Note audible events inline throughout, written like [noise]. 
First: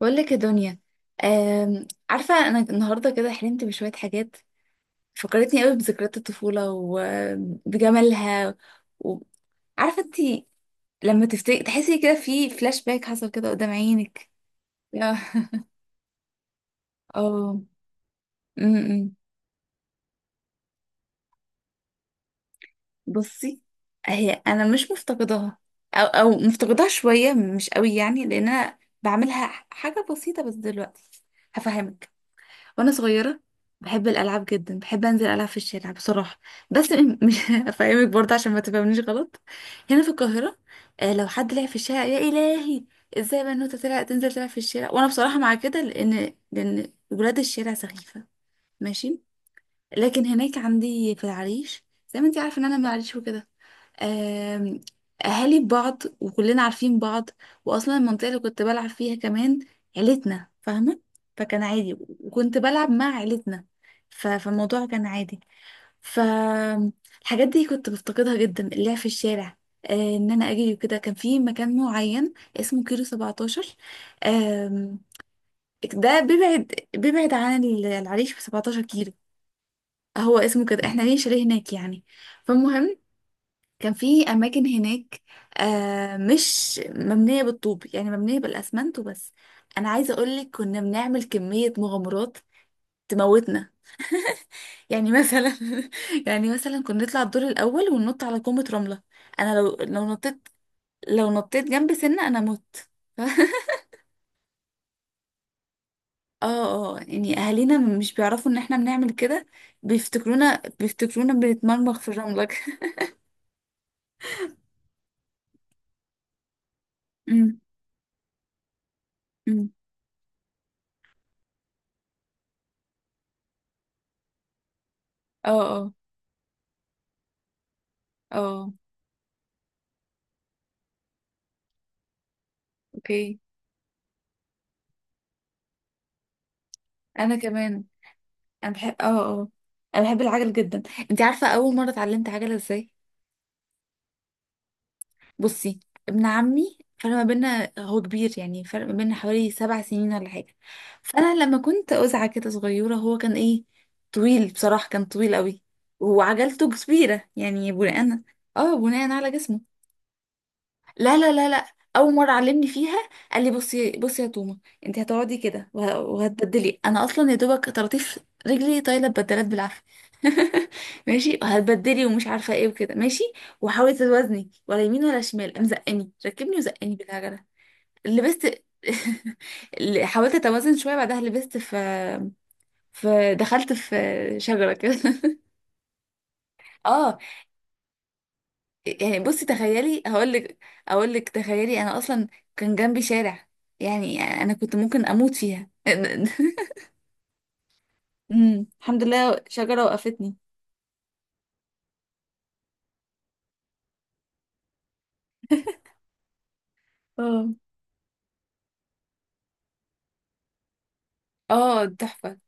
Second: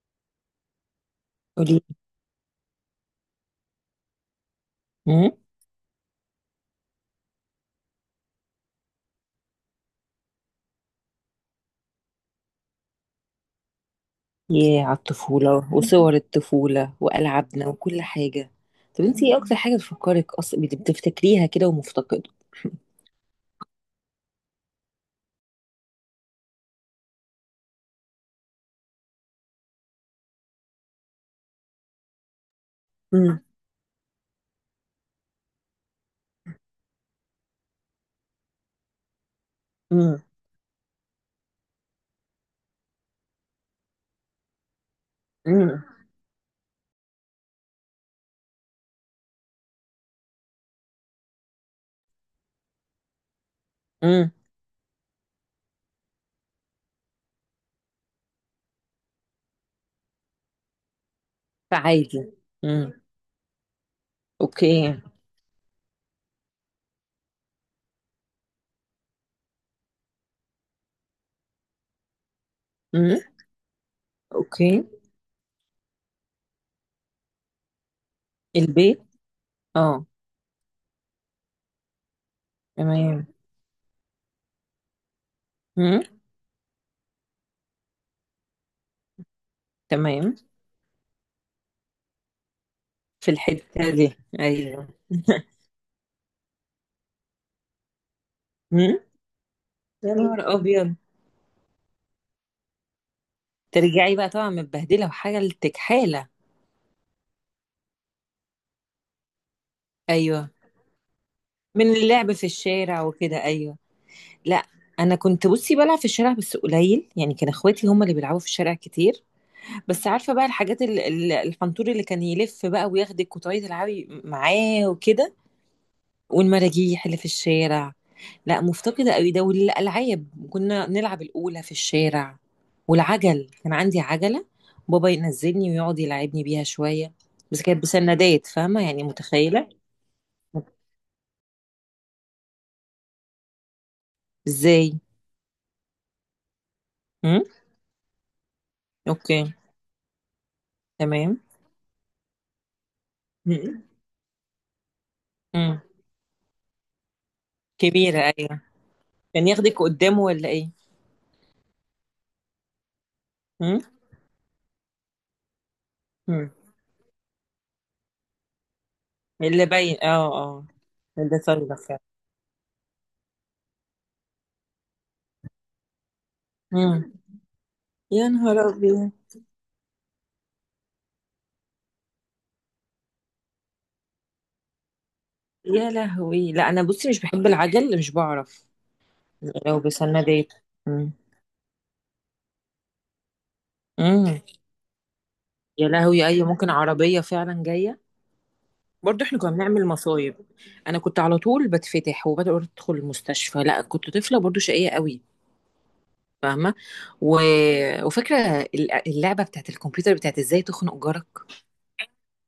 بقول لك يا دنيا. قولي. عارفة أنا النهاردة كده حلمت بشوية حاجات. امم. فكرتني قوي بذكريات الطفولة وبجمالها. وعارفة انتي لما تفتكري تحسي كده في فلاش باك حصل كده قدام عينك؟ ياه على يا- الطفولة وصور الطفولة [laughs] اه. وألعابنا وكل حاجة. طب أمم. انتي ايه أكتر حاجة بتفكرك أصلا بتفتكريها كده ومفتقدة؟ بصي، هي أنا مش مفتقداها، أو مفتقداها شوية مش قوي، يعني لأن أنا بعملها حاجة بسيطة بس دلوقتي. هفهمك. وانا صغيره امم. بحب الالعاب جدا، بحب انزل العب في الشارع بصراحه. بس مش [laughs] افهمك برضه عشان ما تفهمنيش غلط. هنا في امم. القاهره. لو حد لعب في الشارع يا الهي، ازاي بنوته تنزل تلعب في الشارع، وانا بصراحه مع كده، امم. لان ولاد الشارع سخيفه. ماشي، لكن هناك عندي في العريش، زي ما انت عارفه ان انا من العريش وكده. امم. آم، اهالي بعض وكلنا عارفين بعض. واصلا المنطقه اللي كنت بلعب فيها كمان عيلتنا فاهمه، فكان عادي. فعادي. وكنت بلعب امم. مع عيلتنا. فالموضوع اوكي. كان عادي. فالحاجات دي كنت بفتقدها جدا، اللعب في الشارع. ان انا اجري وكده كان في مكان معين اسمه كيلو امم. 17. اوكي. آم، ده بيبعد عن العريش ب 17 البيت. كيلو، اه. هو اسمه كده، احنا ليه شاليه هناك يعني. فالمهم، تمام. كان في اماكن هناك، امم. مش مبنيه بالطوب يعني مبنيه بالاسمنت وبس. انا عايزه تمام. اقول لك، كنا بنعمل كميه مغامرات في تموتنا. الحتة دي. ايوه. يعني [laughs] مثلا [laughs] يعني مثلا كنا نطلع الدور الاول وننط على كومه امم. رمله. انا يا نهار أبيض. لو نطيت جنب سنه انا مت. [laughs] ترجعي بقى طبعا متبهدلة وحاجة لتكحالة. اه، اه يعني اهالينا مش بيعرفوا ان احنا بنعمل كده، ايوه، بيفتكرونا من بنتمرمغ في اللعب في الرمله [laughs] الشارع وكده. ايوه. لا، انا كنت بصي بلعب في الشارع بس قليل، يعني كان أمم، اخواتي هم اللي بيلعبوا في الشارع كتير. أمم. بس عارفه بقى الحاجات، الحنطور اللي كان يلف بقى وياخدك وتقعدي تلعبي معاه وكده. اه، اه، والمراجيح اللي في الشارع. لا اه. مفتقده قوي ده، والالعاب كنا نلعب الاولى في الشارع. اوكي. والعجل، كان عندي عجله. بابا ينزلني ويقعد يلعبني بيها شويه، انا بس كانت كمان. بسندات، انا فاهمه بحب يعني، اه اه متخيله انا بحب العجل جدا. انت عارفه اول مره اتعلمت عجله ازاي؟ ازاي. بصي، ابن عمي فرق ما امم. بيننا، هو كبير يعني، فرق ما بيننا اوكي. حوالي 7 سنين ولا حاجه. تمام. فانا لما كنت أزعة كده صغيره، هو كان ايه، امم. طويل بصراحه، كان طويل قوي. أمم. وعجلته كبيره، يعني كبيره بناء أيوة. اه بناء على كان جسمه. ياخدك قدامه ولا ايه؟ لا، لا، لا، لا. اول مره علمني فيها قال لي: هم؟ بصي بصي يا تومه، انت هتقعدي كده هم. وهتبدلي. انا اصلا يا دوبك طراطيف رجلي طايله، ببدلات اللي بالعافيه. باين اه. اه. [laughs] ماشي، اللي صاير فعلا. وهتبدلي ومش عارفه ايه وكده، ماشي. وحاولي توازني ولا يمين ولا شمال. قام زقني ركبني وزقني هم. بالعجله، يا لبست. نهار [laughs] ابيض. اللي حاولت اتوازن شويه بعدها لبست في دخلت في شجره كده [laughs] يا لهوي، لا انا بصي اه. مش بحب العجل، مش بعرف. يعني بصي لو تخيلي هقول بسندات. لك، اقول هم. لك تخيلي، انا اصلا كان جنبي شارع، يعني هم. انا كنت ممكن اموت فيها يا لهوي، اي [laughs] ممكن عربيه فعلا جايه. الحمد برضه احنا لله كنا شجرة بنعمل وقفتني. مصايب. انا كنت على طول بتفتح وبدخل المستشفى، لا كنت طفله برضه شقيه قوي، فاهمه. و... اه، وفاكره اللعبه بتاعت الكمبيوتر، بتاعت ازاي تخنق جارك. اه تحفة.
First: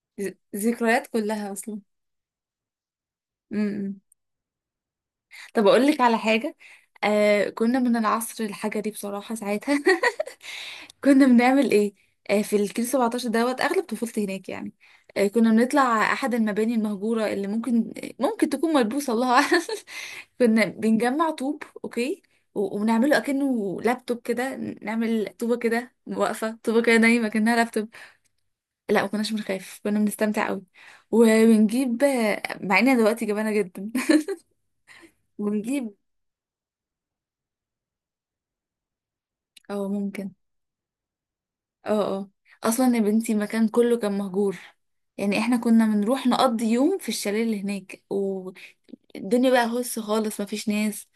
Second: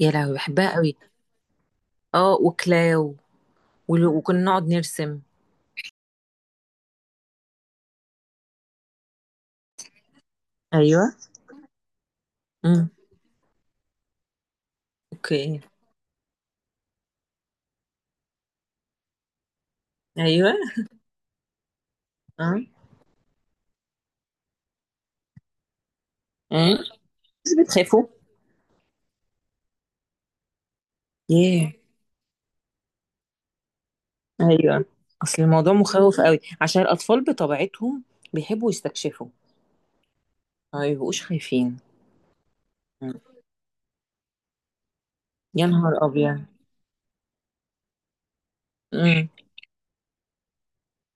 يا لهوي بحبها قوي. ذكريات كلها اصلا. اه، وكلاو. امم. وكنا نقعد نرسم. طب اقول لك على حاجة، كنا من العصر الحجري بصراحة ساعتها [laughs] ايوه. كنا بنعمل ايه؟ في الكيلو امم. 17 دوت اغلب طفولتي هناك يعني. كنا اوكي. بنطلع احد المباني المهجوره، اللي ممكن تكون ملبوسه، الله اعلم. [laughs] ايوه. كنا بنجمع طوب، اوكي، اه. وبنعمله اكنه لابتوب كده، نعمل طوبه كده واقفه، اه. طوبه كده نايمه بس كانها لابتوب. بتخافوا. لا ما كناش بنخاف، كنا بنستمتع قوي. ياه. وبنجيب، مع ان دلوقتي جبانه جدا ايوه. [laughs] اصل الموضوع بنجيب. مخوف قوي، عشان الاطفال بطبيعتهم بيحبوا يستكشفوا، اه، ممكن. ما بيبقوش خايفين. اه، اه. اصلا يا مم. بنتي المكان كله كان مهجور، يعني احنا يا كنا نهار بنروح ابيض. نقضي يوم في الشاليه اللي هناك، امم. والدنيا بقى هس خالص، مفيش ناس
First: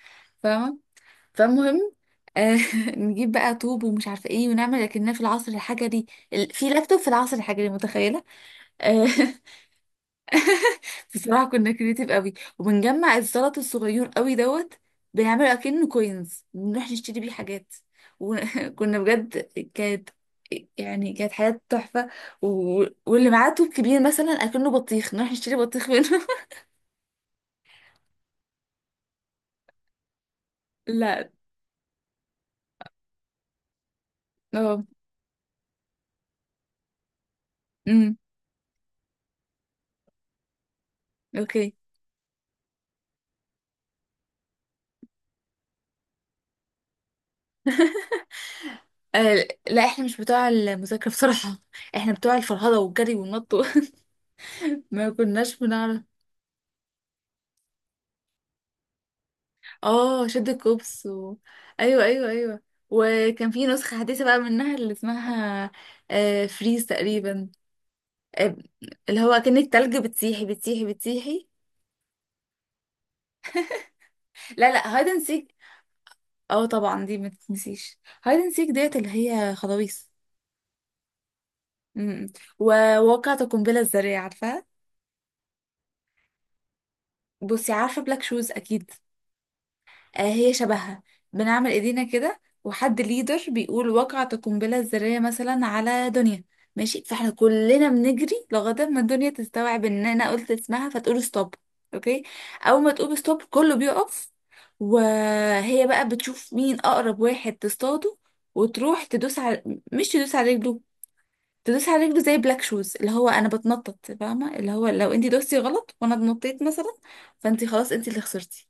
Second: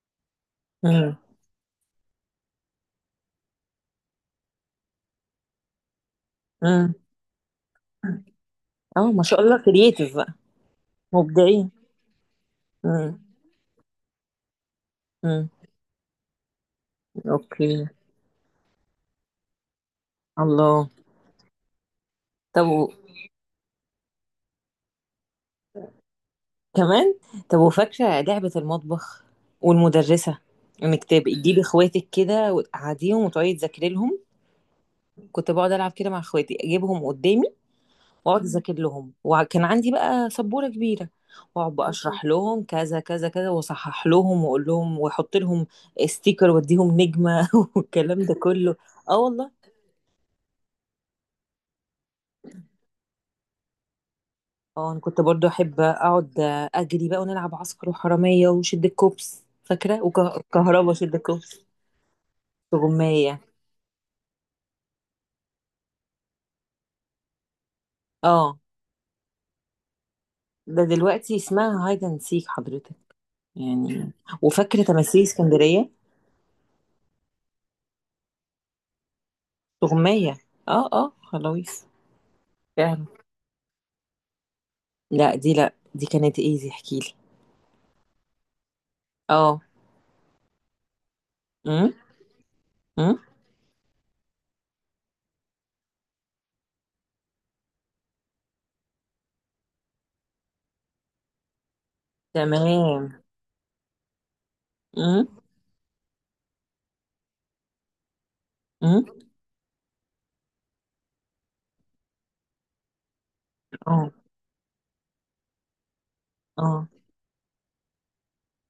فاهمه. امم. فالمهم، آه [laughs] نجيب بقى طوب ومش عارفه ايه ونعمل لكننا في العصر الحجري. في امم. لابتوب في العصر الحجري، متخيله؟ آه اه، ما [laughs] شاء الله، كرييتيف بقى. بصراحة مبدعين. كنا كريتيف قوي، وبنجمع امم. الزلط الصغير قوي دوت، امم. بنعمله اكنه كوينز، بنروح نشتري بيه حاجات. اوكي. وكنا [laughs] بجد، كانت الله. كانت حياة تحفة. طب و... واللي معاه توب كبير مثلا اكنه بطيخ، نروح نشتري بطيخ منه [laughs] كمان. طب وفاكره لعبه المطبخ والمدرسه؟ انك لا. تبقي تجيبي اخواتك كده وتقعديهم وتقعدي تذاكري لهم. اه. كنت بقعد العب كده مع اخواتي، اجيبهم قدامي امم. واقعد اذاكر لهم، وكان عندي بقى سبوره كبيره، اوكي. واقعد بقى اشرح لهم كذا كذا كذا، واصحح لهم واقول لهم واحط لهم ستيكر، واديهم نجمه [laughs] والكلام ده كله. اه والله. لا، احنا مش بتوع المذاكرة بصراحة، احنا بتوع الفرهدة والجري والنط [laughs] اه، انا ما كنت برضو كناش احب بنعرف. اقعد اجري بقى، ونلعب عسكر وحراميه وشد الكوبس، فاكره، اه شد وكهربا، الكوبس شد و... الكوبس. ايوه، ايوه، ايوه. وغمية. وكان في نسخة حديثة بقى منها اللي اسمها فريز تقريبا. آه، اه. اللي هو كأن التلج بتسيحي ده بتسيحي دلوقتي بتسيحي. اسمها هايد اند سيك حضرتك، يعني. لا، وفاكره لا، هايد اند تماثيل سيك. اسكندريه. اه طبعا دي ما تتنسيش، هايد اند سيك ديت اللي هي خضاويص. غمية. اه اه، خلاويص. م- م. فاهمة. وواقعة القنبلة الذرية عارفاها؟ لا، دي، لا، دي كانت ايه، دي احكيلي. بصي، عارفة بلاك شوز اكيد؟ اه. آه هي شبهها. بنعمل امم. ايدينا كده وحد امم. ليدر بيقول وقعت القنبلة الذرية مثلا على دنيا، ماشي. فاحنا كلنا بنجري لغاية ما الدنيا تستوعب ان انا قلت اسمها فتقول ستوب، اوكي. اول ما تقول تمام. ستوب كله بيقف، امم. وهي بقى بتشوف مين اقرب واحد تصطاده، وتروح امم. تدوس على، مش تدوس على رجله، تدوس على رجله زي بلاك شوز اللي هو انا بتنطط اه. فاهمه، اللي هو لو انت دوستي غلط وانا اتنطيت اه. مثلا، فانت خلاص انت اللي خسرتي.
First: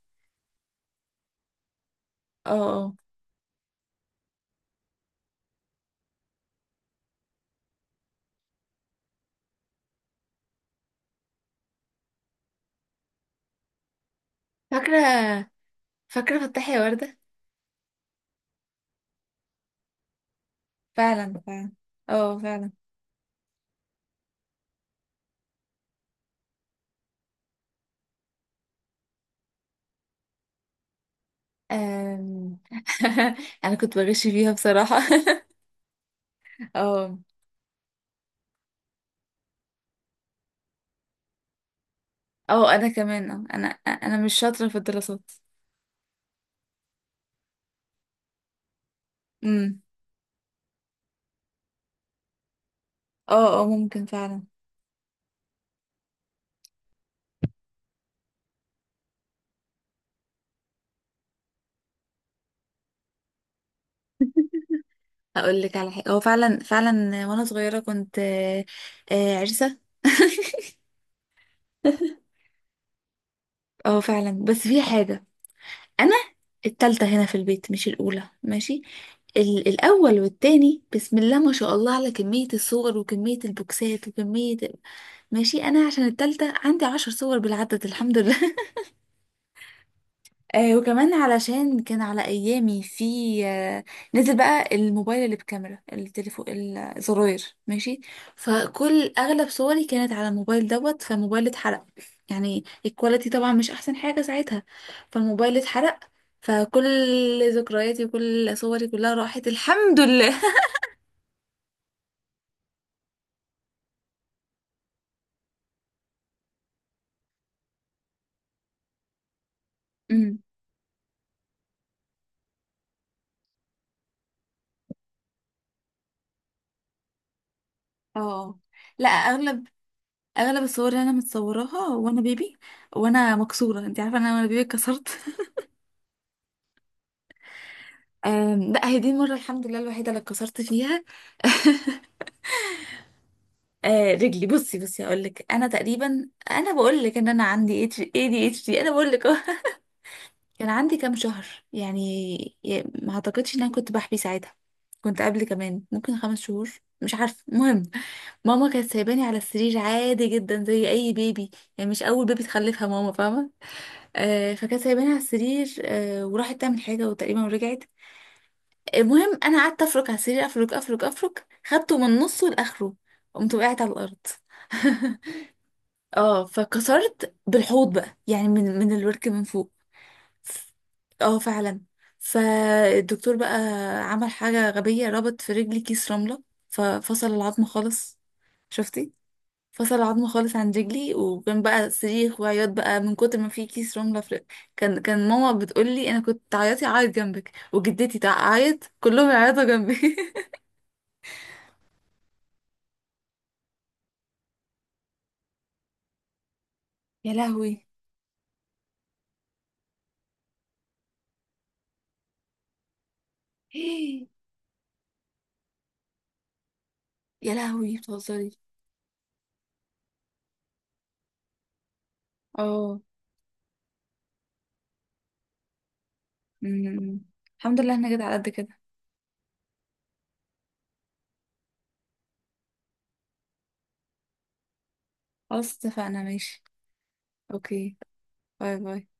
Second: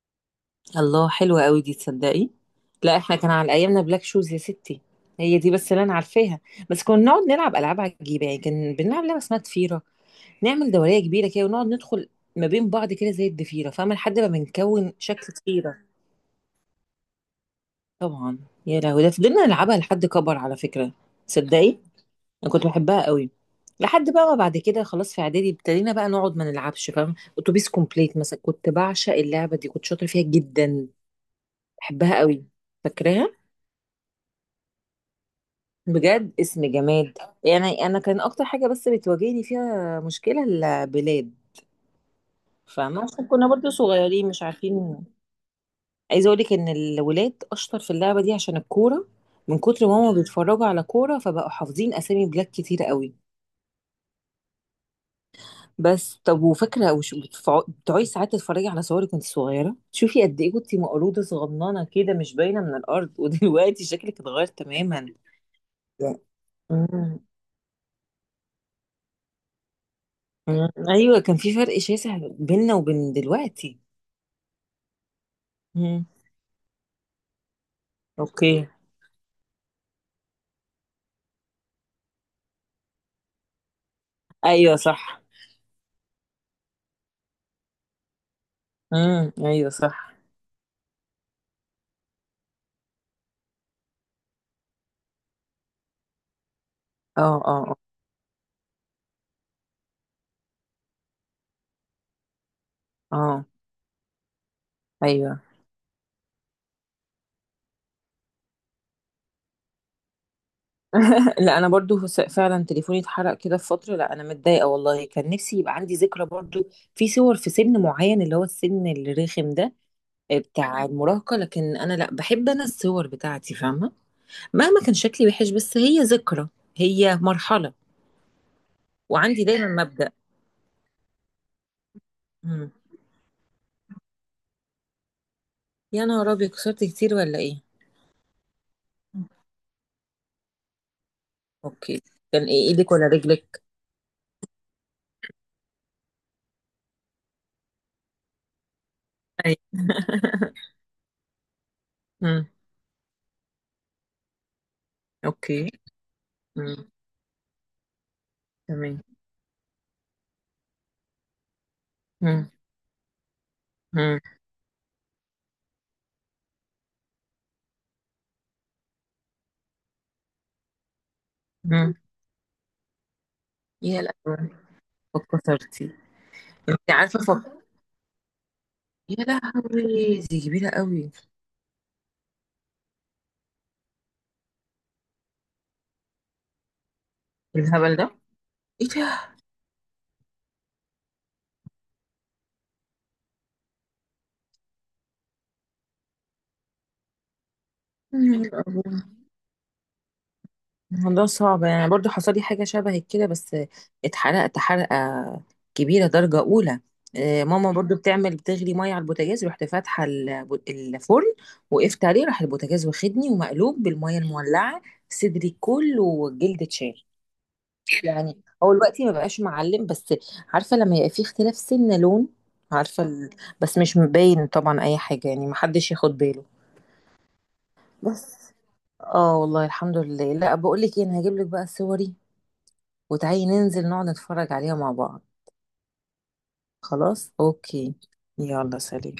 الله، حلوة قوي دي، تصدقي. اه، لا، احنا كان على ايامنا بلاك شوز يا ستي. هي دي بس اللي انا عارفاها. بس كنا نقعد نلعب العاب عجيبه، يعني كان بنلعب لعبه اسمها ضفيره، نعمل دوريه كبيره كده ونقعد ندخل ما بين بعض كده زي الضفيره، فاهمه، لحد ما بنكون فاكره شكل ضفيره. فاكرة فتحي يا وردة؟ طبعا. يا لهوي، ده فضلنا نلعبها لحد كبر، على فكره. فعلا، فعلا. تصدقي، اه انا كنت فعلا. بحبها قوي، لحد بقى ما بعد كده خلاص، في اعدادي ابتدينا بقى نقعد ما نلعبش، فاهم؟ اتوبيس كومبليت مثلا، كنت بعشق اللعبه دي، كنت شاطره فيها جدا، بحبها قوي. أم... فاكراها؟ [laughs] انا كنت بغش فيها بصراحة بجد، اسم [laughs] اه، جماد. يعني انا كان اكتر حاجه بس بتواجهني فيها مشكله البلاد. اه انا فاهمة، عشان كمان. اه، كنا انا برضو انا صغيرين مش مش شاطرة في عارفين. الدراسات. عايزة اقولك ان الولاد اشطر في اللعبة دي عشان الكورة، من امم. كتر ما هما بيتفرجوا على كورة فبقوا حافظين اسامي بلاد كتير قوي. اه، اه ممكن فعلا. بس طب وفاكره، بتقعدي ساعات تتفرجي على صورك وانت صغيره، تشوفي قد ايه كنتي مقروضه صغننه كده، مش باينه من الارض، [laughs] ودلوقتي شكلك اتغير تماما، اقول لك على حاجة، اه يعني. فعلا، فعلا. مم. وانا صغيرة كنت، عرسة مم. ايوه، كان في فرق شاسع [laughs] بيننا وبين دلوقتي. اه فعلا. بس في حاجة، مم. انا التالتة هنا في البيت، مش الأولى، اوكي. ماشي. الأول والتاني بسم الله ما شاء الله، على كمية الصور وكمية البوكسات وكمية. ايوه صح. ماشي، انا عشان التالتة عندي 10 صور بالعدد الحمد لله [laughs] مم. ايوه صح. وكمان علشان كان على ايامي في، آه نزل بقى الموبايل اللي بكاميرا التليفون اه الزراير، اه اه. ماشي. فكل، اغلب صوري كانت على الموبايل دوت، فالموبايل اتحرق، يعني الكواليتي آه. طبعا مش احسن حاجة ساعتها. ايوه. فالموبايل اتحرق، فكل ذكرياتي وكل صوري كلها راحت الحمد لله [laughs] [laughs] لا، انا برضو فعلا تليفوني اتحرق كده في فتره. لا انا متضايقه والله، كان نفسي يبقى عندي ذكرى برضو، في صور في سن معين، اللي هو السن الرخم ده أمم. بتاع المراهقة. لكن أنا لأ، بحب أنا الصور بتاعتي، فاهمة، مهما كان شكلي وحش، بس هي ذكرى، هي مرحلة. اه، لا، وعندي اغلب دايما مبدأ. اغلب الصور اللي انا متصوراها وانا بيبي مم. وانا مكسوره. انت عارفه ان انا وانا بيبي اتكسرت [laughs] يا نهار أبيض، كسرت كتير ولا إيه؟ لا، هي دي المره الحمد لله الوحيده اللي اتكسرت فيها أوكي. كان إيه، إيدك ولا رجلك؟ [laughs] رجلي، بصي بصي هقول لك، انا تقريبا، انا بقول لك ان انا عندي اتش اي دي اتش دي، انا بقول لك [laughs] أهو. أيوة. [laughs] كان عندي كام شهر يعني، مم. ما اعتقدش ان انا كنت بحبي ساعتها، كنت قبل أوكي. كمان ممكن 5 شهور، مم. مش عارفه. المهم، ماما كانت تمام. سايباني على السرير عادي جدا زي اي بيبي، يعني مش اول بيبي مم. تخلفها ماما فاهمه. مم. فكانت سايباني على السرير، وراحت تعمل حاجة وتقريبا ورجعت. المهم، أنا قعدت أفرك على السرير، أفرك أفرك أفرك، مم. خدته من نصه لآخره. قمت وقعت على يا الأرض لهوي. [laughs] فكسرتي. اه أنت عارفة فكسرت فك. بالحوض بقى، يعني من يا الورك، من فوق. لهوي، دي كبيرة قوي. اه فعلا. فالدكتور بقى، عمل حاجة غبية، ربط في رجلي كيس رملة، ففصل العظم الهبل ده. خالص. إيه شفتي؟ ده؟ فصل عظمه خالص عن رجلي، وكان بقى صريخ وعياط بقى من كتر ما في كيس رمله في. كان ماما بتقول لي، انا كنت تعيطي اعيط جنبك وجدتي يا تعيط، أبوي. كلهم يعيطوا جنبي [laughs] الموضوع صعب، يعني برضو حصل لي حاجة شبه كده، بس اتحرقت حرقة كبيرة درجة أولى. يا آه، ماما لهوي. برضو بتعمل بتغلي مية على البوتاجاز، رحت فاتحة الفرن، وقفت عليه، راح البوتاجاز واخدني ومقلوب بالمية [gasps] المولعة، صدري كله والجلد اتشال. يا لهوي، يعني بتهزري. هو دلوقتي ما بقاش معلم، بس عارفة لما يبقى في اختلاف سن لون، اه. عارفة بس مش مبين طبعا أي حاجة، يعني محدش ياخد باله، أمم. الحمد لله انا جيت على قد بس. كده. اه والله الحمد لله. لا، بقول لك ايه، انا هجيب لك بقى صوري وتعالي ننزل نقعد نتفرج عليها مع بعض. خلاص اتفقنا. ماشي. خلاص اوكي. اوكي. باي يلا، باي. سلام.